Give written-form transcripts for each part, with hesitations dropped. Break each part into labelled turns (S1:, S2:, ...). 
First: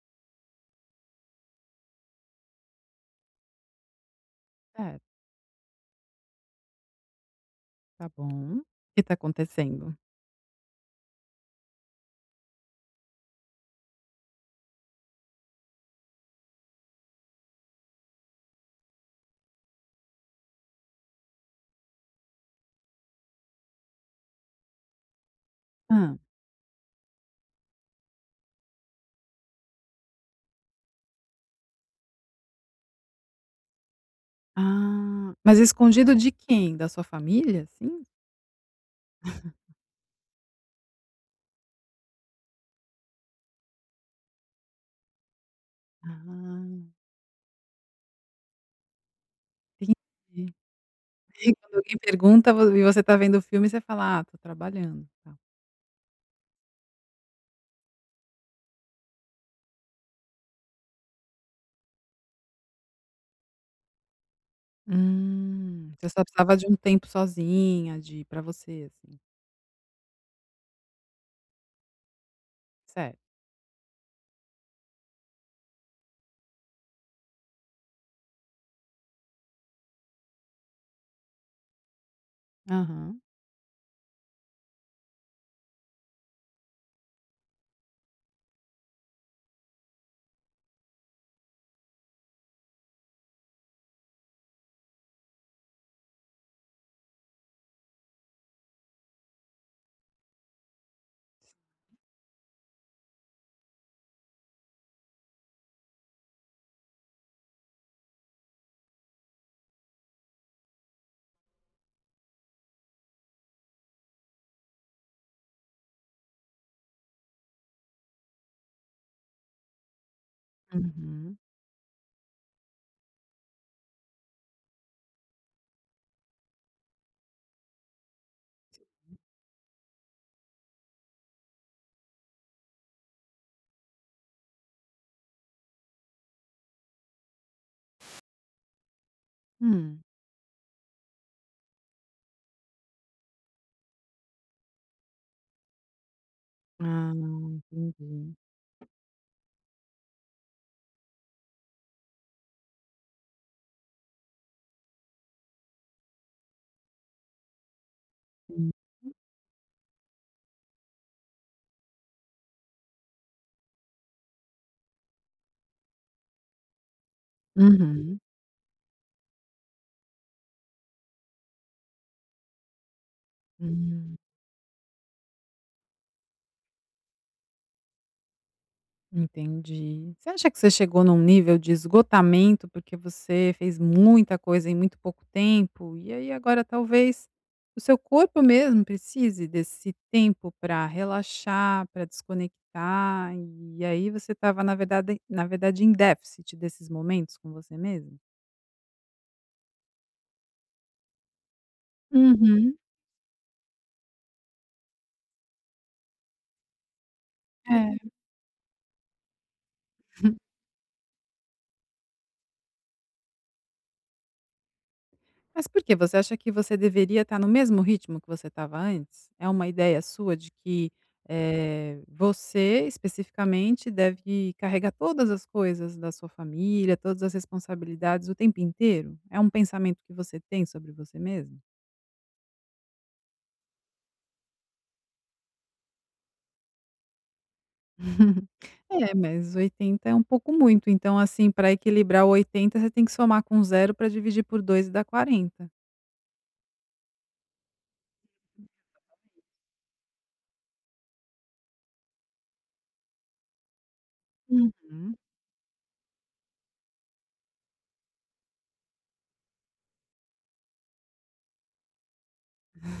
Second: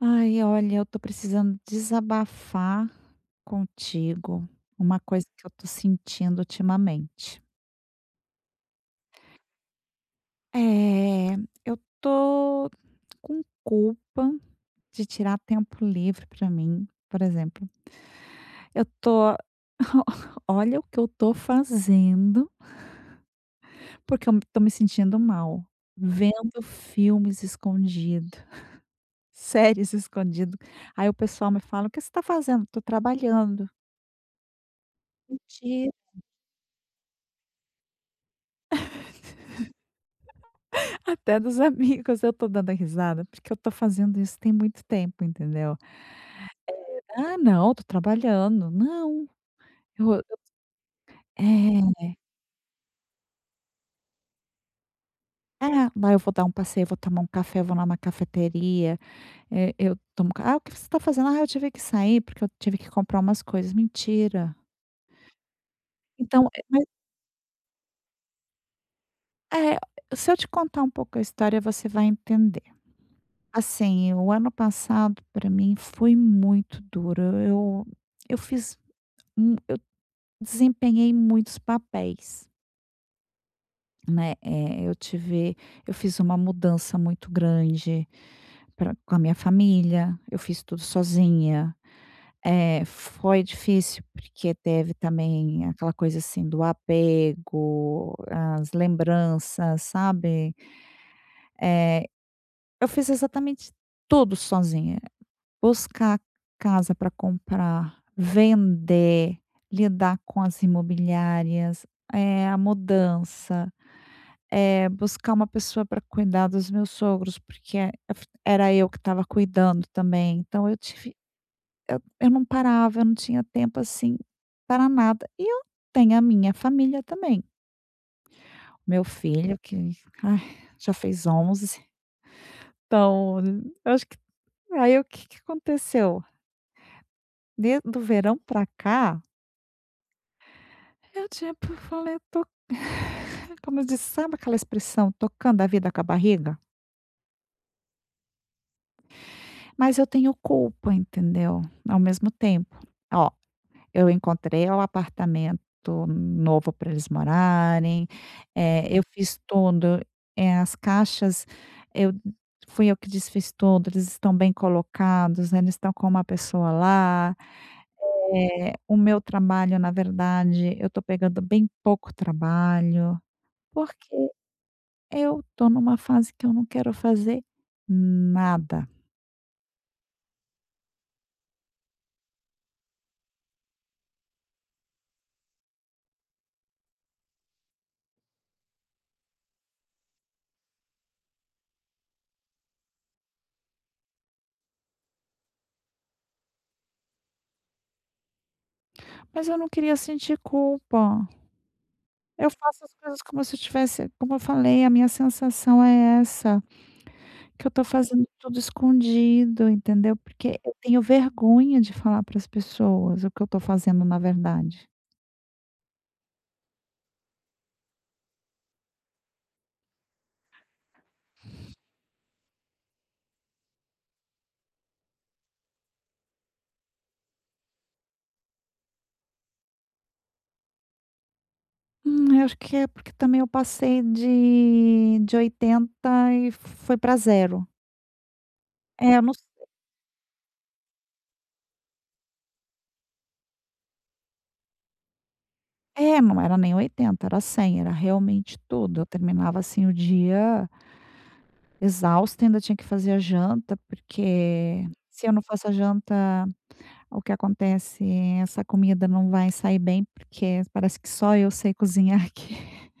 S1: Ai, olha, eu tô precisando desabafar contigo
S2: É,
S1: uma coisa que eu tô sentindo ultimamente.
S2: tá bom. O que tá acontecendo?
S1: É, eu tô com culpa de tirar tempo livre pra mim, por exemplo. Eu tô olha o que eu tô fazendo, porque eu me tô me sentindo mal,
S2: ah
S1: vendo filmes escondido, séries escondido. Aí o pessoal me fala: "O que você tá fazendo?" "Tô trabalhando".
S2: Ah, mas
S1: "Mentira".
S2: escondido de quem? Da sua família, assim?
S1: Até dos amigos eu tô dando risada, porque eu tô fazendo isso tem muito tempo, entendeu.
S2: Ah,
S1: "Ah, não, tô trabalhando". "Não,
S2: entendi.
S1: eu"
S2: E quando
S1: É,
S2: alguém pergunta vo e você tá vendo o filme, você fala: "Ah, tô trabalhando", tá.
S1: é. "Lá eu vou dar um passeio, vou tomar um café, vou lá numa cafeteria, eu tomo ca" "Ah, o que você tá fazendo?". "Ah, eu tive que sair porque eu tive que comprar umas coisas". Mentira.
S2: Você só
S1: Então,
S2: precisava de um
S1: mas
S2: tempo sozinha, de para você, assim.
S1: é, se eu te contar um pouco a história, você vai entender.
S2: Certo.
S1: Assim, o ano passado para mim foi muito duro. Eu fiz um eu desempenhei muitos papéis.
S2: Aham.
S1: Né, eu fiz uma mudança muito grande pra com a minha família, eu fiz tudo sozinha. Foi difícil, porque teve também aquela coisa, assim, do apego, as lembranças, sabe. é eu fiz exatamente tudo sozinha. Buscar casa para comprar, vender, lidar com as imobiliárias, a mudança. Buscar uma pessoa para cuidar dos meus sogros, porque era eu que estava cuidando também, então
S2: Uhum.
S1: eu não parava, eu não tinha tempo, assim, para nada. E eu tenho a minha família também. Meu filho que, ai, já fez 11, então eu acho que aí o que que aconteceu, de do verão para cá,
S2: Hum.
S1: eu tipo falei: "Eu tô", como diz, sabe aquela expressão, tocando a vida com a barriga?
S2: Ah, entendi.
S1: Mas eu tenho culpa, entendeu? Ao mesmo tempo. Ó, eu encontrei o apartamento novo para eles morarem,
S2: Sim.
S1: eu fiz tudo, as caixas eu fui eu que desfiz tudo, eles estão bem colocados, eles estão com uma pessoa lá.
S2: Uhum.
S1: O meu trabalho, na verdade, eu estou pegando bem pouco trabalho, porque
S2: Hum.
S1: eu estou numa fase que eu não quero fazer nada.
S2: Entendi. Você acha que você chegou num nível de esgotamento, porque você fez muita coisa em muito pouco tempo, e aí agora talvez o seu corpo mesmo precise desse tempo para relaxar, para desconectar, e aí você estava na verdade em déficit desses momentos com você mesmo.
S1: Mas eu não queria sentir culpa. Eu
S2: Uhum.
S1: faço as coisas como se eu tivesse como eu falei, a minha sensação é essa, que eu tô
S2: É.
S1: fazendo tudo escondido, entendeu, porque eu tenho vergonha de falar para as pessoas o que eu tô fazendo, na verdade.
S2: Mas por que você acha que você deveria estar no mesmo ritmo que você estava antes? É uma ideia sua de que, você especificamente deve carregar todas as coisas da sua família, todas as responsabilidades o tempo inteiro? É um pensamento que você tem sobre você mesmo?
S1: Eu acho que é porque também eu passei de 80 e foi para zero.
S2: É,
S1: É, eu não
S2: mas 80 é um pouco muito, então, assim, para equilibrar o 80, você tem que somar com zero para dividir por 2 e dar 40.
S1: é, não era nem 80, era 100, era realmente tudo. Eu terminava, assim, o dia exausta, ainda tinha que fazer a janta, porque
S2: Uhum.
S1: se eu não faço a janta, o que acontece, essa comida não vai sair bem, porque parece que só eu sei cozinhar aqui.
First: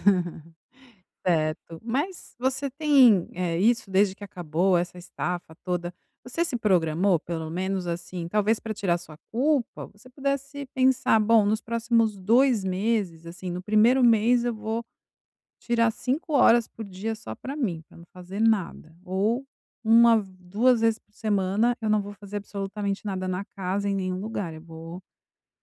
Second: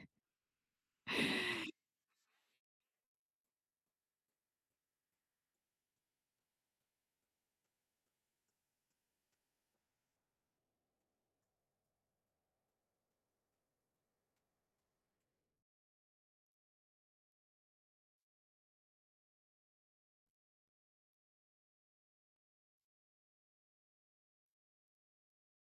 S2: Certo. Mas você tem, isso desde que acabou essa estafa toda, você se programou pelo menos assim, talvez para tirar sua culpa, você pudesse pensar: "Bom, nos próximos 2 meses, assim, no primeiro mês eu vou tirar 5 horas por dia só para mim, para não fazer nada. Ou uma 2 vezes por semana eu não vou fazer absolutamente nada na casa, em nenhum lugar, eu vou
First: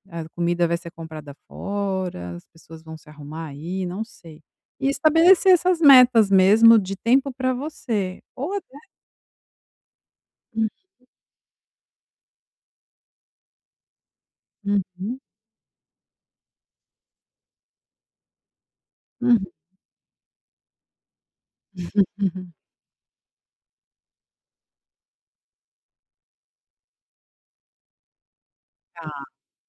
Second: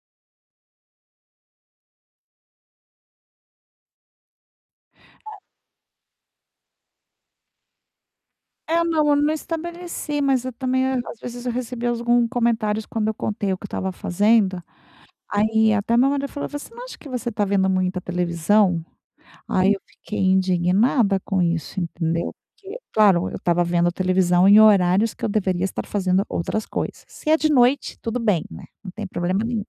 S2: a comida vai ser comprada fora, as pessoas vão se arrumar aí, não sei. E estabelecer essas metas mesmo de tempo para você, ou até
S1: É, não, eu não estabeleci, mas eu também, às vezes, eu recebi alguns comentários quando eu contei o que eu estava fazendo,
S2: Uhum, uhum,
S1: aí até meu marido falou: "Você não acha que você está vendo muita televisão?" Aí eu fiquei indignada com isso, entendeu.
S2: uhum.
S1: Porque, claro, eu estava vendo a televisão em horários que eu deveria estar fazendo outras coisas. Se é de noite, tudo bem, né, não tem
S2: Tá.
S1: problema nenhum.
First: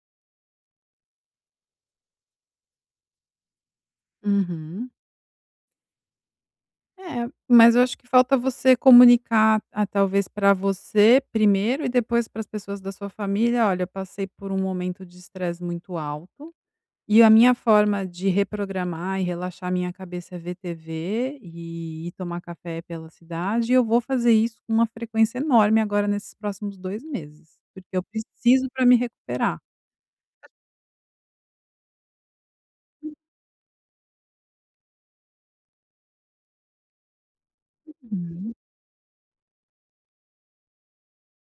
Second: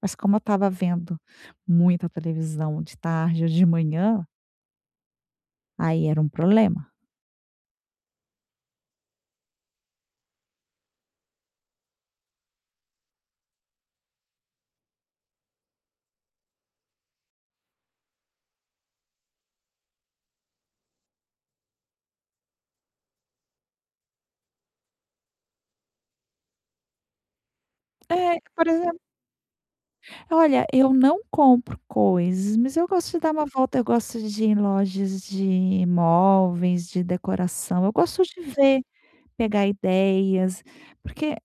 S1: Mas como eu estava vendo muita televisão de tarde ou de manhã,
S2: Uhum.
S1: aí era um problema.
S2: É, mas eu acho que falta você comunicar, talvez para você primeiro e depois para as pessoas da sua família: "Olha, eu passei por um momento de estresse muito alto". E a minha forma de reprogramar e relaxar minha cabeça é ver TV e ir tomar café pela cidade, e eu vou fazer isso com uma frequência enorme agora nesses próximos 2 meses, porque eu
S1: É, por
S2: preciso para me
S1: exemplo,
S2: recuperar.
S1: olha, eu não compro coisas, mas eu gosto de dar uma volta, eu gosto de ir em lojas de imóveis, de decoração, eu gosto de
S2: Uhum.
S1: ver, pegar ideias, porque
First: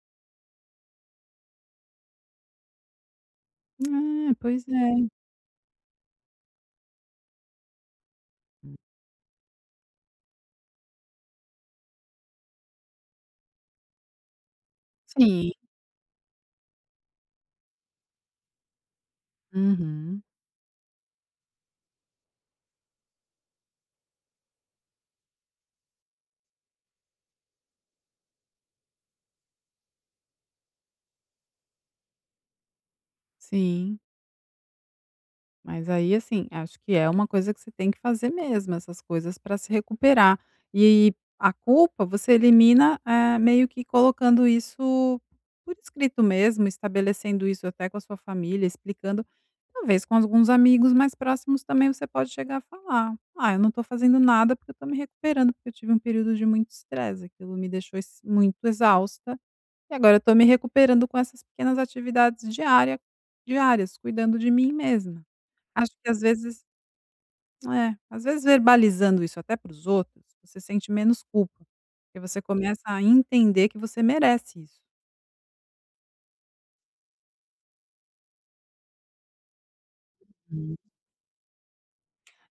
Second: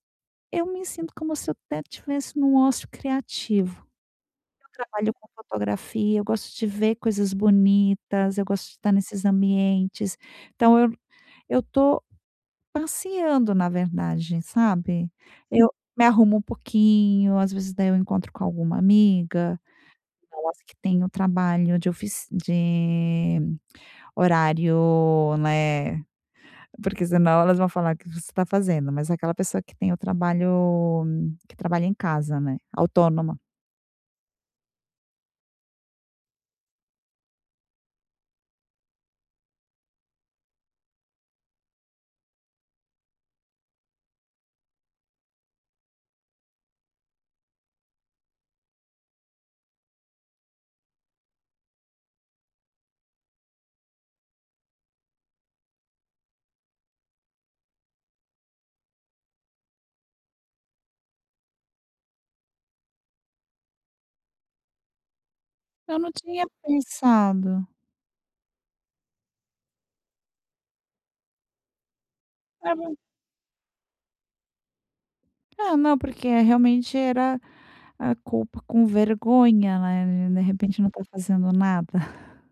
S1: eu me sinto como se eu até estivesse num ócio criativo.
S2: É, pois
S1: Eu
S2: é.
S1: trabalho com fotografia, eu gosto de ver coisas bonitas, eu gosto de estar nesses ambientes. Então eu tô passeando, na verdade, sabe.
S2: Sim.
S1: Eu me arrumo um pouquinho, às vezes daí eu encontro com alguma amiga,
S2: Uhum.
S1: não as que tem o trabalho de horário, né, porque senão elas vão falar: "O que você está fazendo?". Mas é aquela pessoa que tem o trabalho que trabalha em casa, né, autônoma.
S2: Sim. Mas aí, assim, acho que é uma coisa que você tem que fazer mesmo, essas coisas para se recuperar. E a culpa você elimina, meio que colocando isso por escrito mesmo, estabelecendo isso até com a sua família, explicando. Talvez com alguns amigos mais próximos também você pode chegar a falar: "Ah, eu não estou fazendo nada porque eu tô me recuperando, porque eu tive um período de muito estresse, aquilo me deixou ex muito exausta, e agora eu tô me recuperando com essas pequenas atividades diária diárias, cuidando de mim mesma". Acho
S1: Eu
S2: que
S1: não
S2: às
S1: tinha
S2: vezes
S1: pensado.
S2: é, às vezes verbalizando isso até para os outros, você sente menos culpa, porque você
S1: É
S2: começa
S1: ver
S2: a entender que você merece isso.
S1: não, porque realmente era a culpa com vergonha, né, de
S2: Hum.
S1: repente não tá fazendo nada.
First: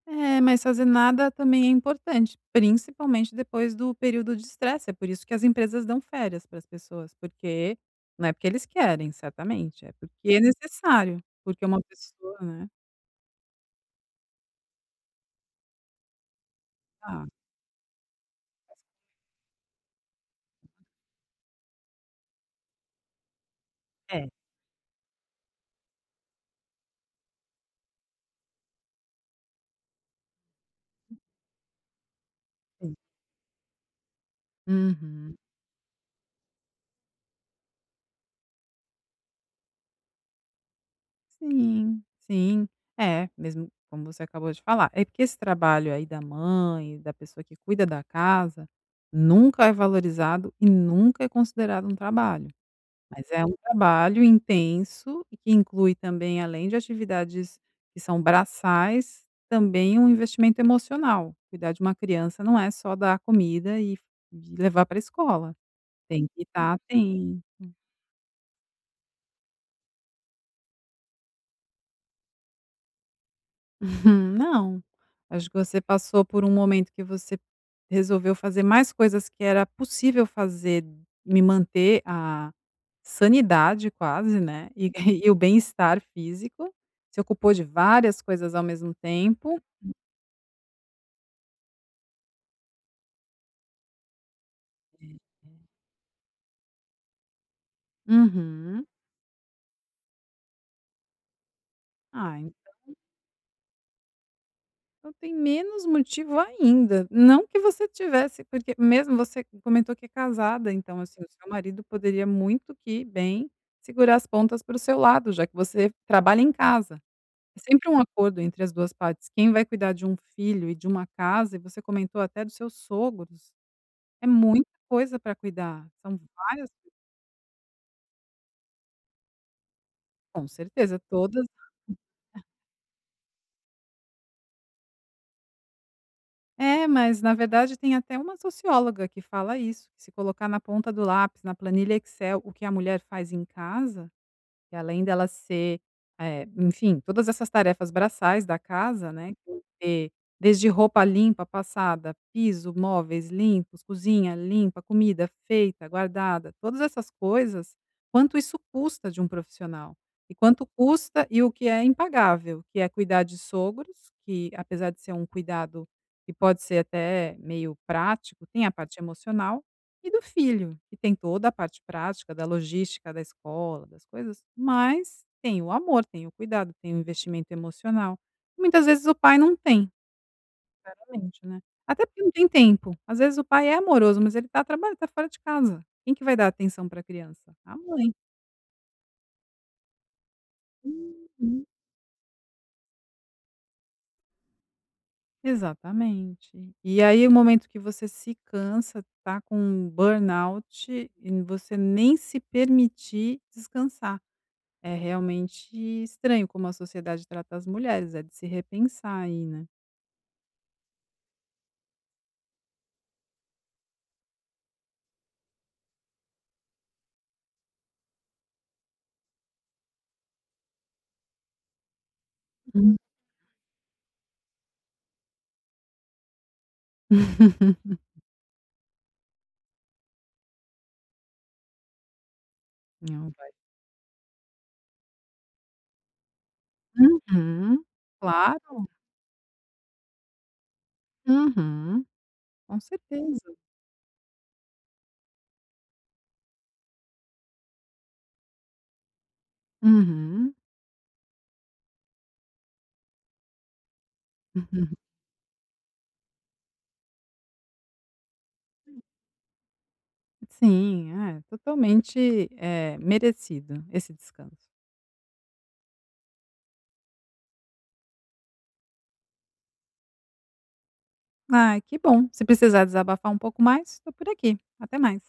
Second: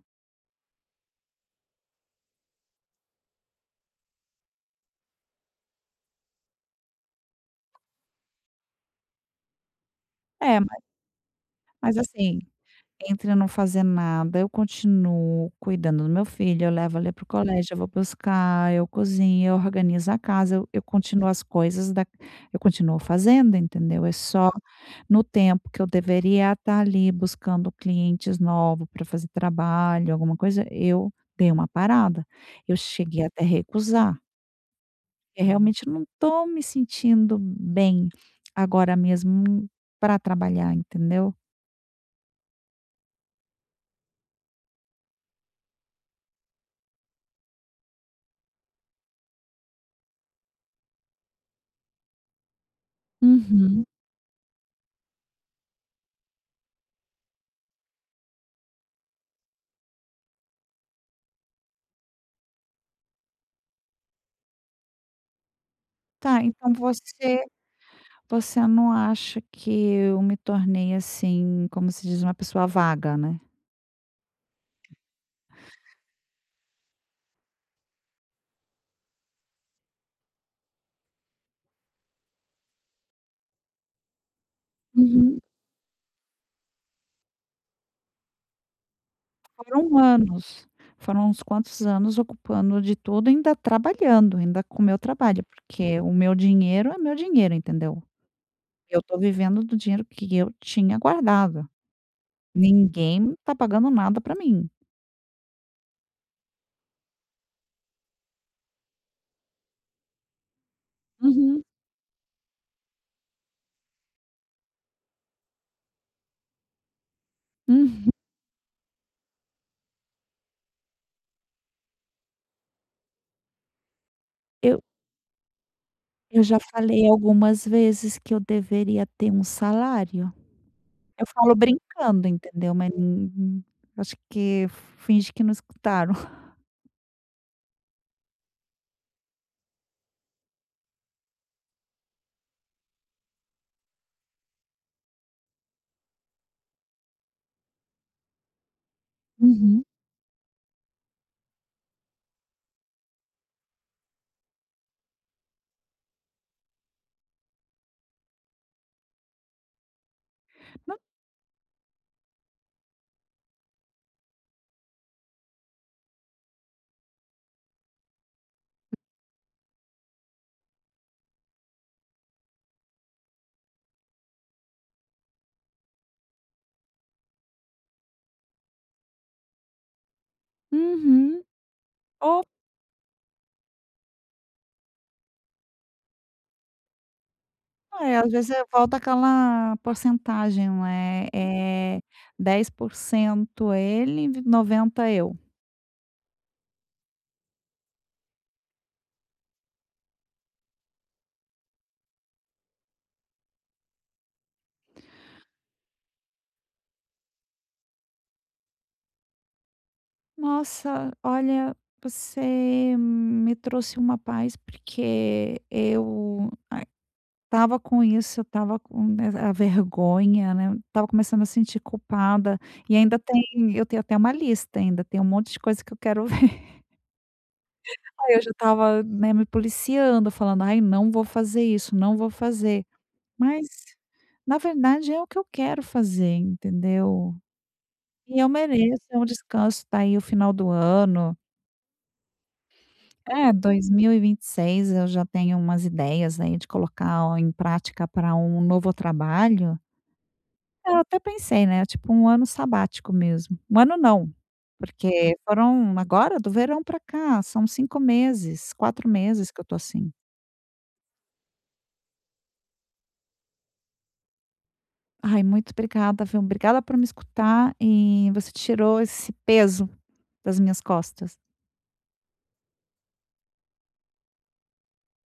S2: É, mas fazer nada também é importante, principalmente depois do período de estresse, é por isso que as empresas dão férias para as pessoas, porque não é porque eles querem, certamente, é porque é
S1: É, ma
S2: necessário, porque uma
S1: mas
S2: pessoa,
S1: assim,
S2: né,
S1: entre eu não fazer nada, eu continuo cuidando do meu filho, eu levo ele para
S2: Ah,
S1: o colégio, eu vou buscar, eu cozinho, eu organizo a casa, eu continuo as coisas da eu continuo fazendo, entendeu? É
S2: É,
S1: só no tempo que eu deveria estar ali buscando clientes novos para fazer trabalho, alguma coisa, eu dei uma parada. Eu
S2: sim.
S1: cheguei até a recusar,
S2: Uhum.
S1: eu realmente não estou me sentindo bem agora mesmo para trabalhar, entendeu?
S2: Sim, sim. É, mesmo como você acabou de falar. É porque esse trabalho aí da mãe, da pessoa que cuida da casa, nunca é valorizado e nunca é considerado um trabalho. Mas é um
S1: Uhum.
S2: trabalho intenso e que inclui também, além de atividades que são braçais, também um investimento emocional. Cuidar de uma criança não é só dar comida e levar para a escola. Tem que
S1: Tá, então
S2: estar atento.
S1: você você não acha que eu me tornei assim, como se diz, uma pessoa vaga, né.
S2: Não. Acho que você passou por um momento que você resolveu fazer mais coisas que era possível fazer, me manter a sanidade quase, né, e e o
S1: Uhum.
S2: bem-estar físico, se ocupou de várias coisas ao mesmo tempo.
S1: Foram anos, foram uns quantos anos ocupando de tudo, ainda trabalhando, ainda com o meu
S2: Uhum.
S1: trabalho, porque o meu dinheiro é meu dinheiro, entendeu.
S2: Uhum.
S1: Eu estou vivendo do dinheiro que eu tinha guardado.
S2: Ah,
S1: Ninguém está pagando nada para mim.
S2: então tem menos motivo ainda. Não que você tivesse porque mesmo você comentou que é casada, então, assim, o seu
S1: Uhum.
S2: marido poderia muito que bem segurar as pontas para o seu lado, já que você trabalha em casa. É sempre um
S1: Uhum.
S2: acordo entre as 2 partes. Quem vai cuidar de um filho e de uma casa, e você comentou até dos seus sogros, é muita
S1: Eu
S2: coisa para cuidar, são
S1: eu já
S2: várias
S1: falei algumas vezes que eu deveria ter um salário.
S2: com certeza,
S1: Eu
S2: todas
S1: falo brincando, entendeu, mas não acho que finge que não escutaram.
S2: é, mas na verdade tem até uma socióloga que fala isso, que se colocar na ponta do lápis, na planilha Excel, o que a mulher faz em casa que além dela ser, enfim, todas essas tarefas braçais da casa, né, que
S1: Uhum.
S2: ter desde roupa limpa, passada, piso, móveis limpos, cozinha limpa, comida feita, guardada, todas essas coisas, quanto isso custa de um profissional. E quanto
S1: Não.
S2: custa e o que é impagável, que é cuidar de sogros, que apesar de ser um cuidado que pode ser até meio prático, tem a parte emocional. E do filho, que tem toda a parte prática da logística da escola, das coisas, mas tem o amor, tem o cuidado, tem o investimento emocional. Muitas vezes o pai não tem, realmente,
S1: Uhum.
S2: né. Até porque não
S1: Ou
S2: tem tempo. Às vezes o pai é amoroso, mas ele tá trabalhando tá fora de casa. Quem que vai dar atenção para a criança? A mãe.
S1: é, às vezes é volta aquela porcentagem, né?
S2: Uhum.
S1: É, 10% ele, 90 eu.
S2: Exatamente. E aí o momento que você se cansa, tá com um burnout, e você nem se permitir descansar. É realmente estranho como a sociedade trata as mulheres, é de se repensar aí, né.
S1: "Nossa, olha, você me trouxe uma paz, porque eu tava com isso, eu estava com a vergonha, né, tava começando a sentir culpada,
S2: Hum.
S1: e ainda tem eu tenho até uma lista ainda, tem um monte de coisa que eu quero ver. Aí eu já tava, né, me policiando, falando: "Ai, não vou fazer isso, não vou fazer".
S2: Não vai
S1: Mas, na verdade, é o que eu quero fazer, entendeu.
S2: Uhum.
S1: E eu
S2: Claro.
S1: mereço é um descanso, tá aí o final do ano.
S2: Uhum. Com
S1: É,
S2: certeza.
S1: 2026 eu já tenho umas ideias aí de colocar em prática para um novo trabalho.
S2: Uhum.
S1: Eu até pensei, né, tipo um ano sabático mesmo. Um ano não, porque foram agora do verão pra cá, são 5 meses, 4 meses que eu tô assim.
S2: Sim, é totalmente, merecido esse descanso.
S1: Ai, muito obrigada, viu. Obrigada por me escutar e você tirou esse peso das minhas costas.
S2: Ai, que bom. Se precisar desabafar um pouco mais, estou por aqui. Até mais.